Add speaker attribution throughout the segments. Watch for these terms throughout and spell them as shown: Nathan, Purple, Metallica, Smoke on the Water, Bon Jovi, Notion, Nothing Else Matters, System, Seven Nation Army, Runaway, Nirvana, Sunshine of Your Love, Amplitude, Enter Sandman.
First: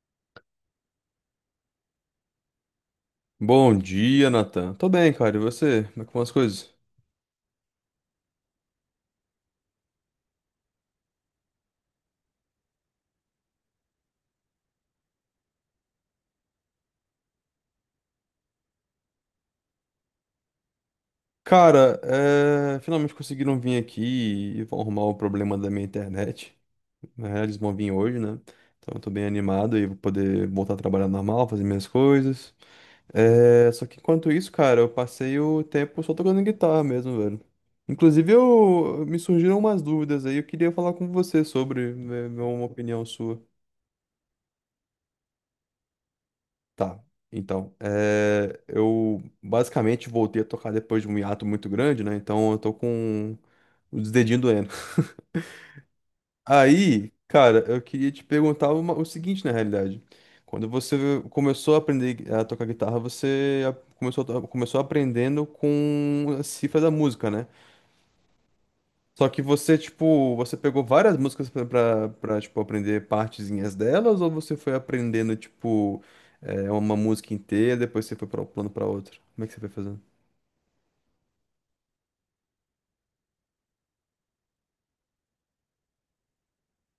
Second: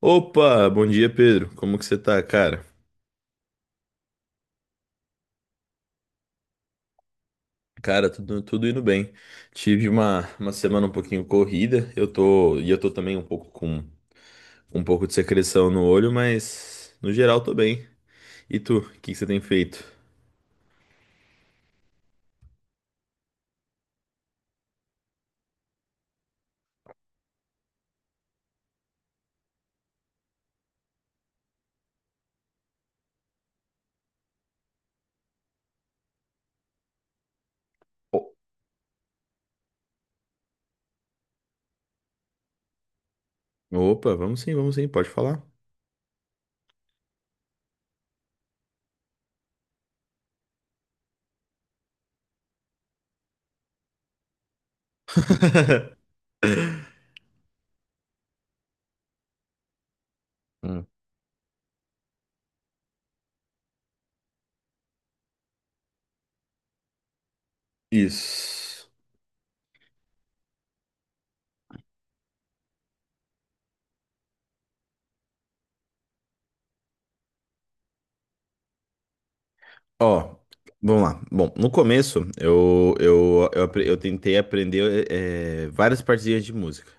Speaker 1: Opa, bom dia, Pedro. Como que você tá, cara?
Speaker 2: Bom dia, Nathan. Tô bem, cara. E você? Como é que vão as coisas?
Speaker 1: Cara, tudo indo bem. Tive uma semana um pouquinho corrida. E eu tô também um pouco com um pouco de secreção no olho, mas no geral tô bem. E tu, o que que você tem feito?
Speaker 2: Cara, finalmente conseguiram vir aqui e vão arrumar o problema da minha internet, né? Eles vão vir hoje, né? Então eu tô bem animado e vou poder voltar a trabalhar normal, fazer minhas coisas. Só que enquanto isso, cara, eu passei o tempo só tocando guitarra mesmo, velho. Inclusive,
Speaker 1: O-
Speaker 2: me surgiram umas dúvidas aí. Eu queria falar com você sobre, ver uma opinião sua.
Speaker 1: Opa, vamos sim, pode falar.
Speaker 2: Tá. Então, eu basicamente voltei a tocar depois de um hiato muito grande, né? Então eu tô com os dedinhos doendo. Aí, cara, eu queria te perguntar o seguinte, na realidade. Quando
Speaker 1: Hum.
Speaker 2: você começou a aprender a tocar guitarra, você começou aprendendo com a cifra da música, né?
Speaker 1: Isso.
Speaker 2: Só que você, tipo, você pegou várias músicas pra, tipo, aprender partezinhas delas, ou você foi aprendendo, tipo, uma música inteira, depois você foi pra um plano pra outro? Como é que você foi fazendo?
Speaker 1: Ó, vamos lá. Bom, no começo eu tentei aprender várias partezinhas de música.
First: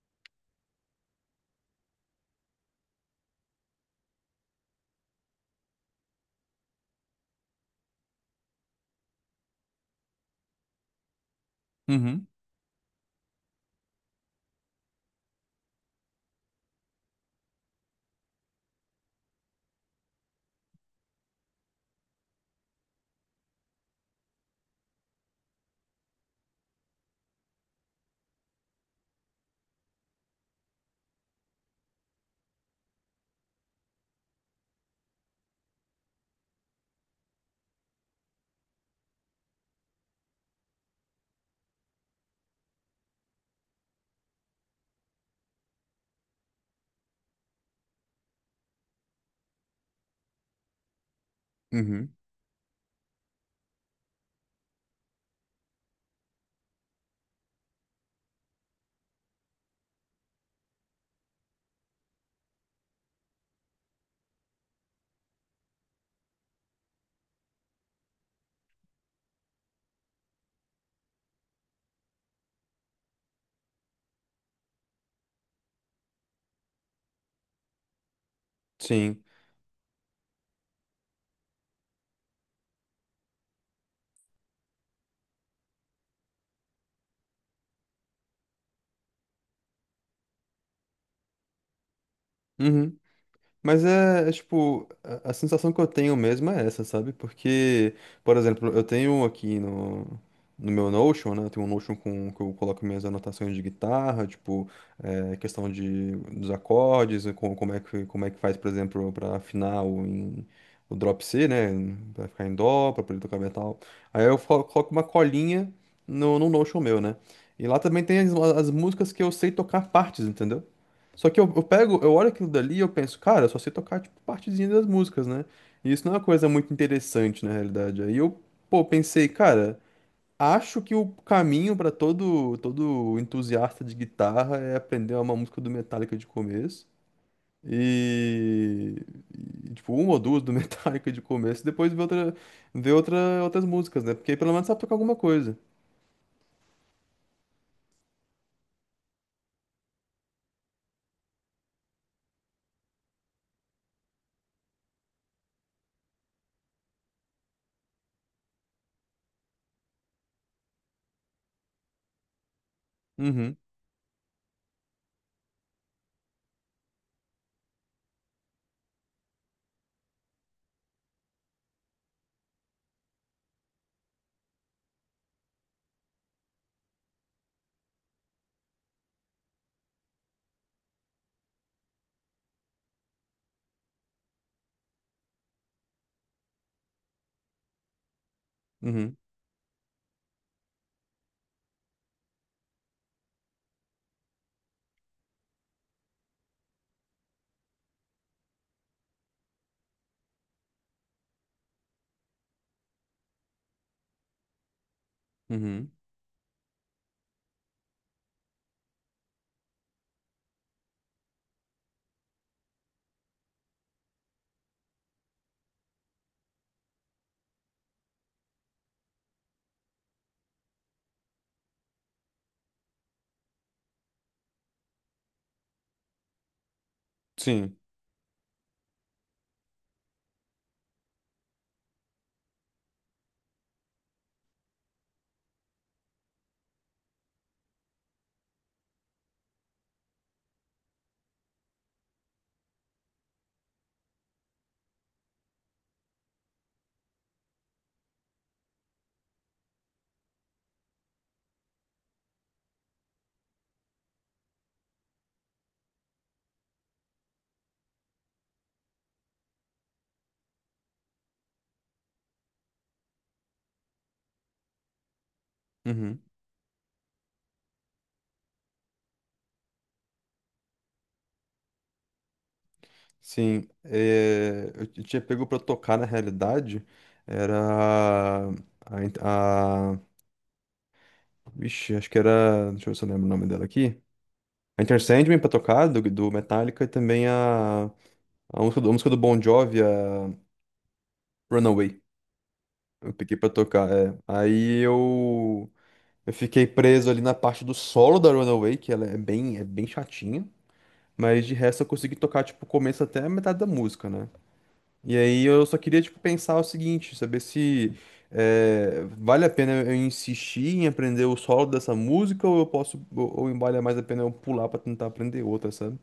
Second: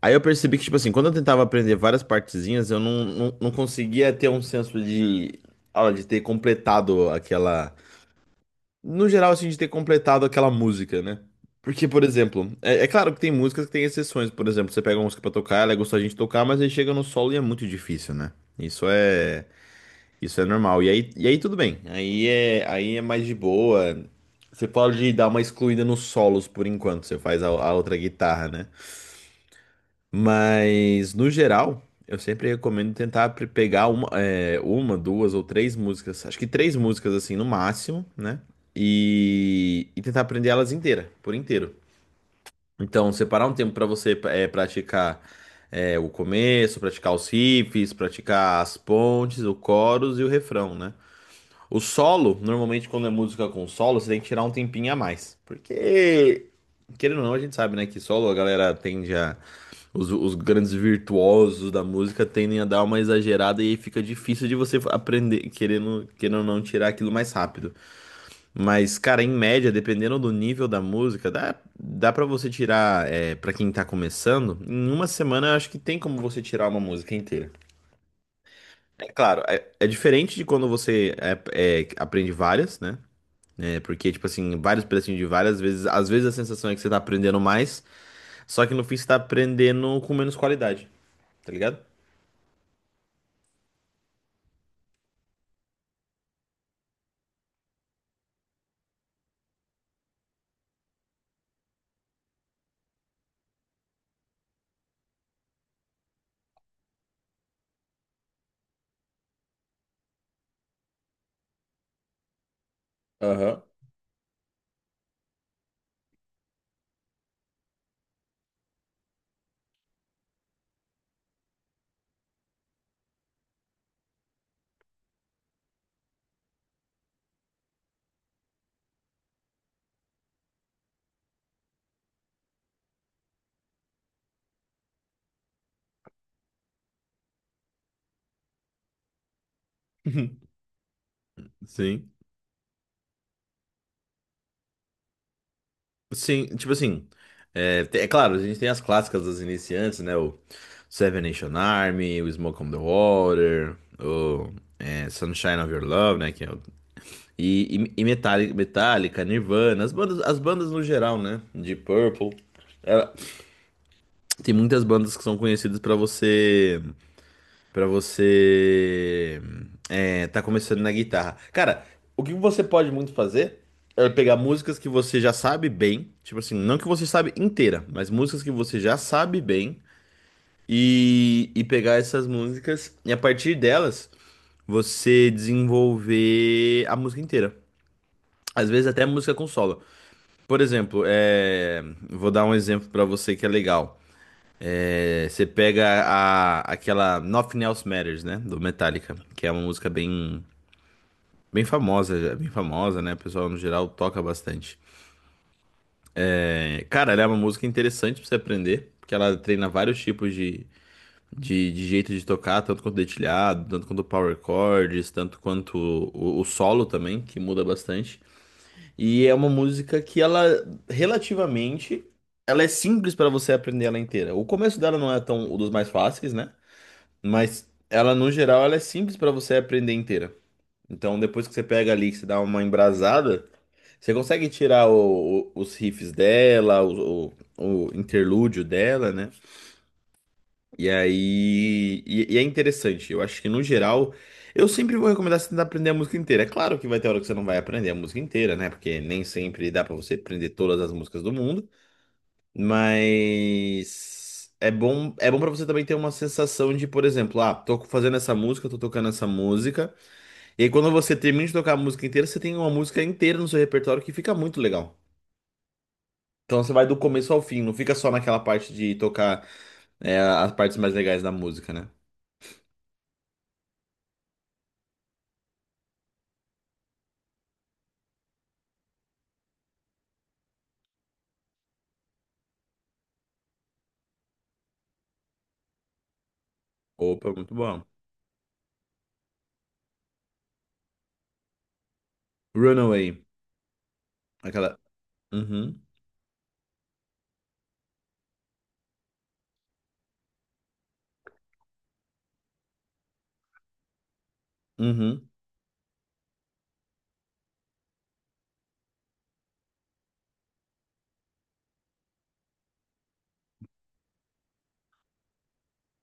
Speaker 1: Aí eu percebi que, tipo assim, quando eu tentava aprender várias partezinhas, eu não conseguia ter um senso de ter completado aquela. No geral, assim, de ter completado aquela música, né? Porque, por
Speaker 2: Uhum.
Speaker 1: exemplo, é claro que tem músicas que tem exceções. Por exemplo, você pega uma música pra tocar, ela é gostosa de tocar, mas aí chega no solo e é muito difícil, né? Isso é. Isso é normal. E aí tudo bem. Aí é mais de boa. Você pode dar uma excluída nos solos por enquanto, você faz a outra guitarra, né? Mas, no geral, eu sempre recomendo tentar pegar uma, duas ou três músicas, acho que três músicas assim no máximo, né? E tentar aprender elas inteira, por inteiro. Então, separar um tempo para você praticar o começo, praticar os riffs, praticar as pontes, o chorus e o refrão, né? O
Speaker 2: Uhum.
Speaker 1: solo, normalmente quando é música com solo, você tem que tirar um tempinho a mais. Porque, querendo ou não, a gente sabe, né, que solo a galera tende a. Os grandes virtuosos da música tendem a dar uma exagerada e aí fica difícil de você aprender, querendo ou não, tirar aquilo mais rápido. Mas, cara, em média, dependendo do nível da música, dá para você tirar, para quem tá começando, em uma semana eu acho que tem como você tirar uma música inteira. É
Speaker 2: Sim.
Speaker 1: claro, é diferente de quando você aprende várias, né? É, porque, tipo assim, vários pedacinhos de várias vezes. Às vezes a sensação é que você tá aprendendo mais, só que no fim você tá aprendendo com menos qualidade, tá ligado?
Speaker 2: Uhum. Mas é, tipo, a sensação que eu tenho mesmo é essa, sabe? Porque, por exemplo, eu tenho um aqui no meu Notion, né? Eu tenho um Notion com que eu coloco minhas anotações de guitarra, tipo. É, questão dos acordes, e como é que faz, por exemplo, para afinar o drop C, né? Para ficar em dó, para poder tocar
Speaker 1: Aham.
Speaker 2: metal. Aí eu coloco uma colinha no Notion meu, né? E lá também tem as músicas que eu sei tocar partes, entendeu? Só que eu pego, eu olho aquilo dali e eu penso, cara, eu só sei tocar, tipo, partezinha das músicas, né? E isso não é uma coisa muito interessante, na realidade. Aí eu, pô, pensei, cara. Acho que o caminho para todo entusiasta de guitarra é aprender uma música do Metallica de começo e, tipo uma ou duas do Metallica de começo, e depois ver
Speaker 1: Sim.
Speaker 2: ver outra, outras músicas, né? Porque aí pelo menos sabe tocar alguma coisa.
Speaker 1: Sim, tipo assim. É, é claro, a gente tem as clássicas dos iniciantes, né? O Seven Nation Army, o Smoke on the Water, o Sunshine of Your Love, né? Que é e Metallica, Metallica, Nirvana, as bandas no geral, né? De Purple. Ela-
Speaker 2: Uhum,
Speaker 1: Tem muitas bandas que são conhecidas pra você. Pra você tá começando na guitarra. Cara, o que você pode muito fazer é pegar músicas que você já sabe bem, tipo assim, não que você sabe inteira, mas músicas que você já sabe bem e pegar essas músicas e a partir delas você desenvolver a música inteira. Às vezes até
Speaker 2: uhum,
Speaker 1: música com solo. Por exemplo, vou dar um exemplo pra você que é legal. É, você pega a, aquela Nothing Else Matters, né, do Metallica, que é uma música bem bem famosa, bem famosa, né? O pessoal no geral toca bastante.
Speaker 2: uhum.
Speaker 1: É, cara, ela é uma música interessante pra você aprender, porque ela treina vários tipos de jeito de tocar, tanto quanto dedilhado, tanto quanto power chords, tanto quanto o solo também, que muda bastante. E é uma música que ela relativamente ela é simples pra você aprender ela inteira. O começo dela não é tão um dos mais fáceis, né? Mas
Speaker 2: Sim,
Speaker 1: ela no geral ela é simples pra você aprender inteira. Então depois que você pega ali, que você dá uma embrasada, você consegue tirar os riffs dela, o interlúdio dela, né? E aí. E é interessante. Eu acho que no geral. Eu sempre vou recomendar você tentar aprender a música inteira. É claro que vai ter hora que você não vai aprender a música inteira, né? Porque nem sempre dá pra você aprender todas as músicas do mundo. Mas. É bom para você também ter uma sensação de, por exemplo, ah, tô fazendo essa música, tô tocando essa música. E aí quando você termina de tocar a música inteira, você tem uma música inteira no seu repertório que fica muito legal.
Speaker 2: uhum.
Speaker 1: Então você vai do começo ao fim, não fica só naquela parte de tocar as partes mais legais da música, né?
Speaker 2: Sim, eu tinha pego para tocar na realidade era a, a, a- vixe, acho que era, deixa eu ver se eu lembro o nome dela aqui. A Enter Sandman pra tocar, do Metallica, e também
Speaker 1: Opa, muito bom.
Speaker 2: a música do Bon Jovi, a Runaway. Eu
Speaker 1: Runaway.
Speaker 2: peguei pra tocar, é.
Speaker 1: Aquela.
Speaker 2: Aí eu,
Speaker 1: Uhum,
Speaker 2: eu fiquei preso ali na parte do solo da Runaway, que ela é bem chatinha. Mas de resto eu consegui tocar, tipo, o começo até a metade da música, né? E
Speaker 1: uhum.
Speaker 2: aí eu só queria, tipo, pensar o seguinte, saber se vale a pena eu insistir em aprender o solo dessa música ou eu posso, ou vale mais a pena eu pular pra tentar aprender outra, sabe?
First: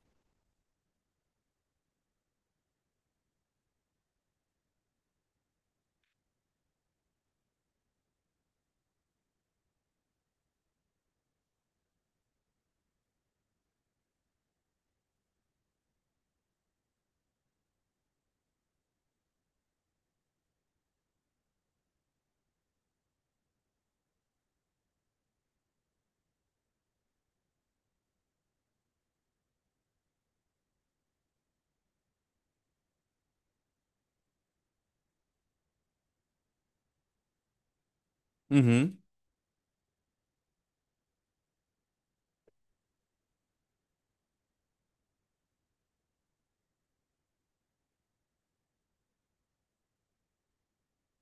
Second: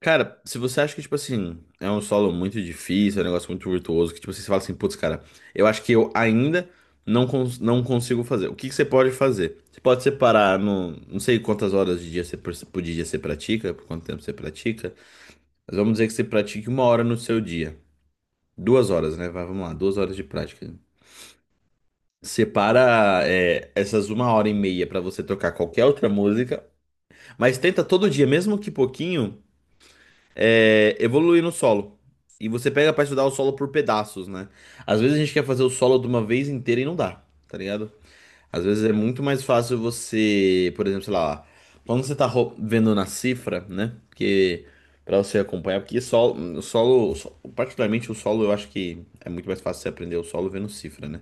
Speaker 1: Cara, se você acha que, tipo assim, é um solo muito difícil, é um negócio muito virtuoso, que, tipo assim, você fala assim, putz, cara, eu acho que eu ainda não consigo fazer. O que que você pode fazer? Você pode separar, não sei quantas horas de dia você, por dia você pratica, por quanto tempo você pratica, mas vamos dizer que você pratique uma hora no seu dia. 2 horas, né? Vai, vamos lá, 2 horas de prática. Separa, essas uma hora e meia pra você tocar qualquer outra música, mas tenta todo dia, mesmo que pouquinho, evoluir no solo. E você pega pra estudar o solo por pedaços, né? Às vezes a gente quer fazer o solo de uma vez inteira e não dá, tá ligado? Às vezes é
Speaker 2: Uhum,
Speaker 1: muito mais fácil você, por exemplo, sei lá, quando você tá vendo na cifra, né? Porque pra você acompanhar, porque particularmente o solo, eu acho que é muito mais fácil você aprender o solo vendo cifra, né?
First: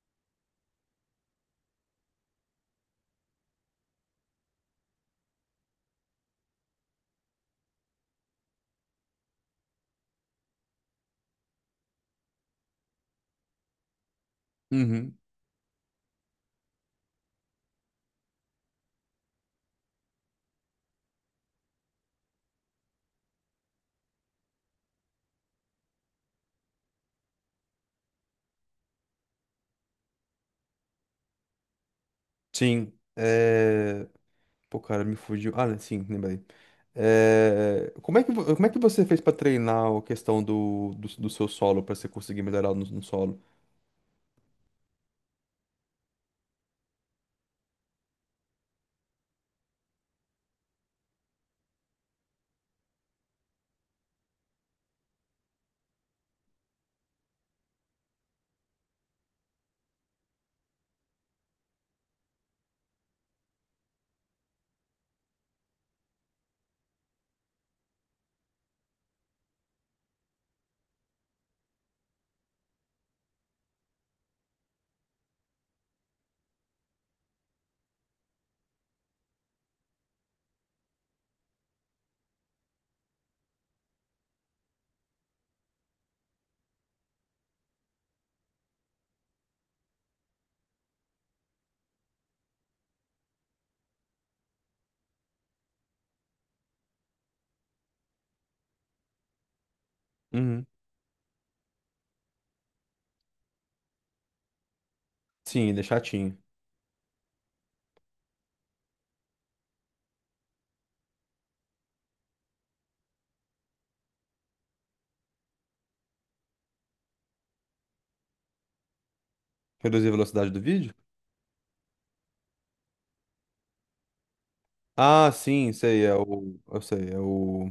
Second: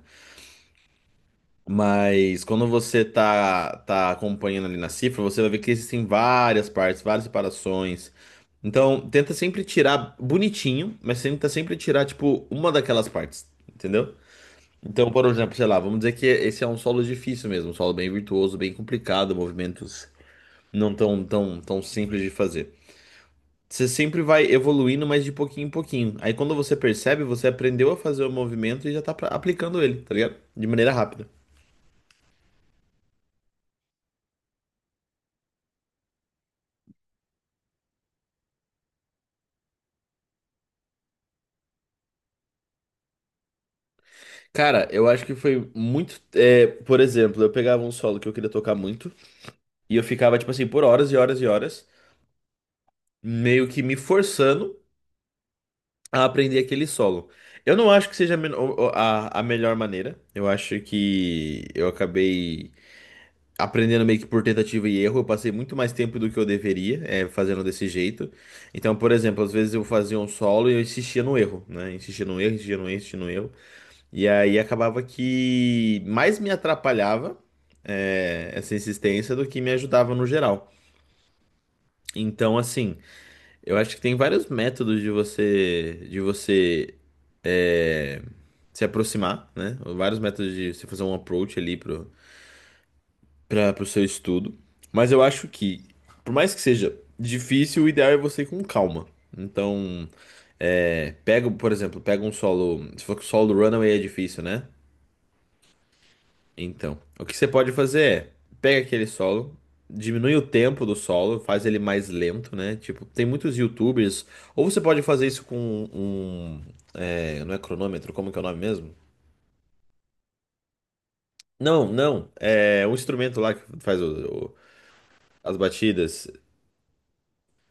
Speaker 1: Mas quando você tá acompanhando ali na cifra, você vai ver que existem várias partes, várias separações. Então, tenta sempre tirar bonitinho, mas tenta sempre tirar, tipo, uma daquelas partes, entendeu? Então,
Speaker 2: uhum.
Speaker 1: por exemplo, sei lá, vamos dizer que esse é um solo difícil mesmo, um solo bem virtuoso, bem complicado, movimentos não tão, tão, tão simples de fazer. Você sempre vai evoluindo, mas de pouquinho em pouquinho. Aí, quando você percebe, você aprendeu a fazer o movimento e já tá aplicando ele, tá ligado? De maneira rápida.
Speaker 2: Sim. É. Pô, cara, me fugiu. Ah, né, sim, lembrei. Como é que você fez pra treinar a questão do seu solo, pra você conseguir melhorar no solo?
Speaker 1: Cara, eu acho que foi muito. É, por exemplo, eu pegava um solo que eu queria tocar muito e eu ficava, tipo assim, por horas e horas e horas, meio que me forçando a aprender aquele solo. Eu não acho que seja a, men- o- a melhor maneira. Eu acho que eu acabei aprendendo meio que por tentativa e erro. Eu passei muito mais tempo do que eu deveria, fazendo desse jeito. Então, por exemplo, às vezes eu fazia um solo e eu insistia no erro, né? Insistia no erro, insistia no erro, insistia no erro. E aí acabava que mais me atrapalhava essa insistência do que me ajudava no geral. Então, assim, eu acho que tem vários métodos de você é, se aproximar, né? Vários métodos de você fazer um approach ali pro seu estudo. Mas eu acho que, por mais que seja difícil, o ideal é você ir com calma. Então,
Speaker 2: Uhum.
Speaker 1: pega, por exemplo, pega um solo. Se for que o solo do Runaway é difícil, né?
Speaker 2: Sim, ele é chatinho.
Speaker 1: Então, o que você pode fazer é pega aquele solo, diminui o tempo do solo, faz ele mais lento, né? Tipo, tem muitos YouTubers. Ou você pode fazer isso com um, não é cronômetro, como que é o nome mesmo?
Speaker 2: Reduzir a velocidade do vídeo?
Speaker 1: Não, não. É um instrumento lá que faz
Speaker 2: Ah,
Speaker 1: as
Speaker 2: sim, sei, é
Speaker 1: batidas.
Speaker 2: o. Eu sei, é o.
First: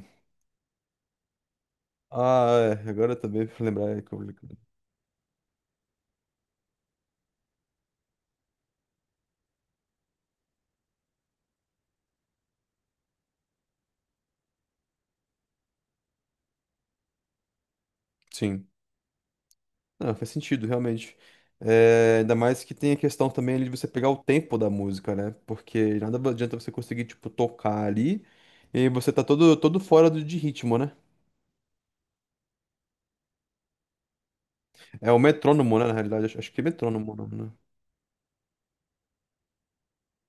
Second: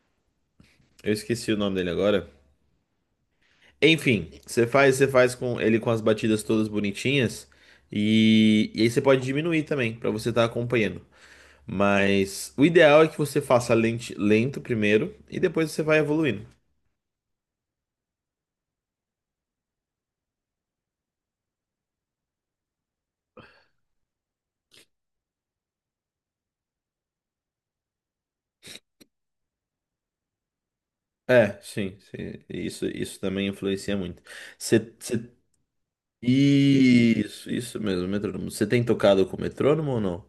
Speaker 1: Eu esqueci o nome dele agora.
Speaker 2: Ah, é, agora também pra lembrar é que eu.
Speaker 1: Enfim, você faz com ele com as batidas todas bonitinhas e aí você pode diminuir também pra você estar acompanhando. Mas o ideal é que você faça lento primeiro e depois você vai evoluindo.
Speaker 2: Sim. Não, faz sentido, realmente. É, ainda mais que tem a questão também ali de você pegar o tempo da música, né? Porque nada adianta você conseguir, tipo, tocar ali e você tá todo fora de ritmo, né?
Speaker 1: É, sim, sim. Isso também influencia muito. Você,
Speaker 2: É o
Speaker 1: você-
Speaker 2: metrônomo, né? Na realidade, acho que é metrônomo, né?
Speaker 1: Isso, isso mesmo, metrônomo. Você tem tocado com metrônomo ou não?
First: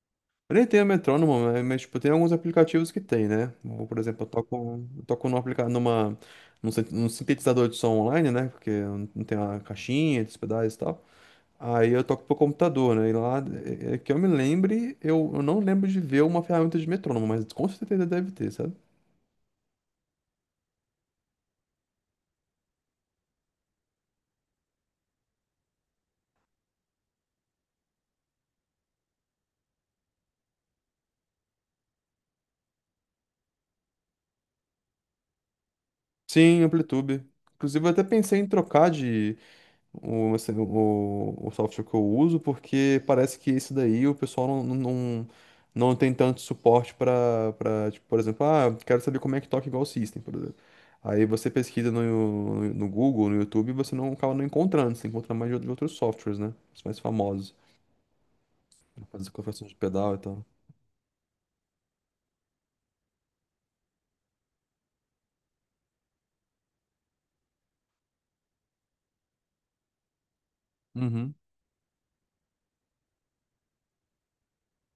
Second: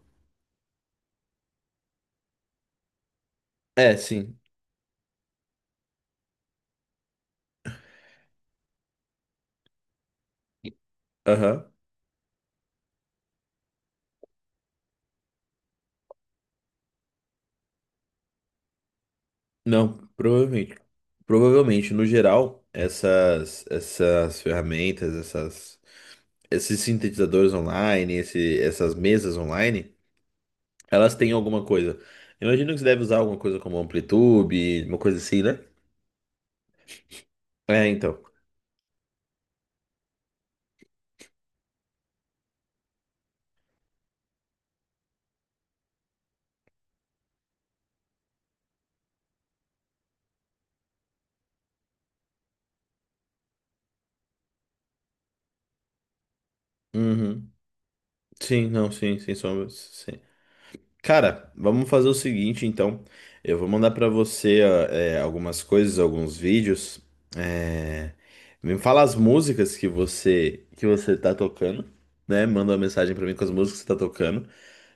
Speaker 2: Eu nem tenho metrônomo, né? Mas, tipo, tem alguns aplicativos que tem, né? Ou,
Speaker 1: É,
Speaker 2: por exemplo, eu
Speaker 1: sim.
Speaker 2: toco, eu toco num, aplica numa, num, sin- num sintetizador de som online, né? Porque não tem a caixinha, os pedais e tal.
Speaker 1: Aham.
Speaker 2: Aí eu toco pro computador, né? E lá, é que eu me lembre, eu não lembro de ver uma ferramenta de metrônomo, mas com certeza deve ter, sabe?
Speaker 1: Não, provavelmente. Provavelmente, no geral, essas, ferramentas, esses sintetizadores online, essas mesas online. Elas têm alguma coisa. Imagino que você deve usar alguma coisa como amplitude, uma coisa assim, né?
Speaker 2: Sim, Amplitude. Inclusive,
Speaker 1: É,
Speaker 2: eu até
Speaker 1: então.
Speaker 2: pensei em trocar de o software que eu uso, porque parece que esse daí o pessoal não não tem tanto suporte para, tipo, por exemplo, ah, eu quero saber como é que toca igual o System, por exemplo. Aí você pesquisa no Google, no YouTube, e você não acaba não encontrando, você encontra mais de outros softwares, né? Os mais
Speaker 1: Uhum.
Speaker 2: famosos.
Speaker 1: Sim, não, sim,
Speaker 2: Fazer
Speaker 1: sem sombra,
Speaker 2: conversões de
Speaker 1: sim.
Speaker 2: pedal e tal.
Speaker 1: Cara, vamos fazer o seguinte, então. Eu vou mandar pra você ó, algumas coisas, alguns vídeos. É, me fala as músicas que você tá
Speaker 2: Uhum.
Speaker 1: tocando, né? Manda uma mensagem pra mim com as músicas que você tá tocando.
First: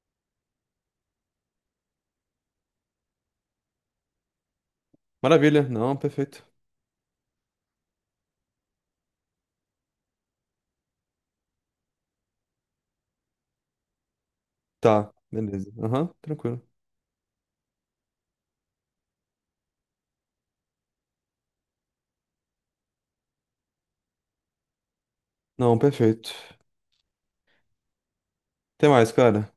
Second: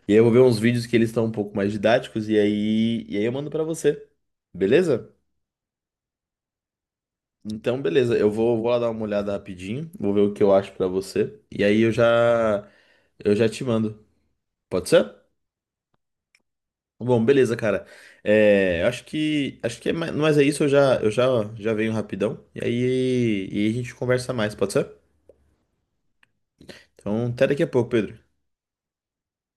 Speaker 1: E aí eu vou ver uns vídeos que eles estão um pouco mais didáticos e aí eu mando pra você. Beleza?
Speaker 2: Maravilha. Não, perfeito.
Speaker 1: Então, beleza, eu vou lá dar uma olhada rapidinho, vou ver o que eu acho pra você. E aí eu já te mando. Pode
Speaker 2: Tá,
Speaker 1: ser?
Speaker 2: beleza. Aham, tranquilo.
Speaker 1: Bom, beleza, cara. É, eu acho que é mais, mas é isso, eu já venho rapidão. E aí a gente conversa mais, pode ser?
Speaker 2: Não, perfeito.
Speaker 1: Então, até daqui a pouco, Pedro.
Speaker 2: Até mais, cara.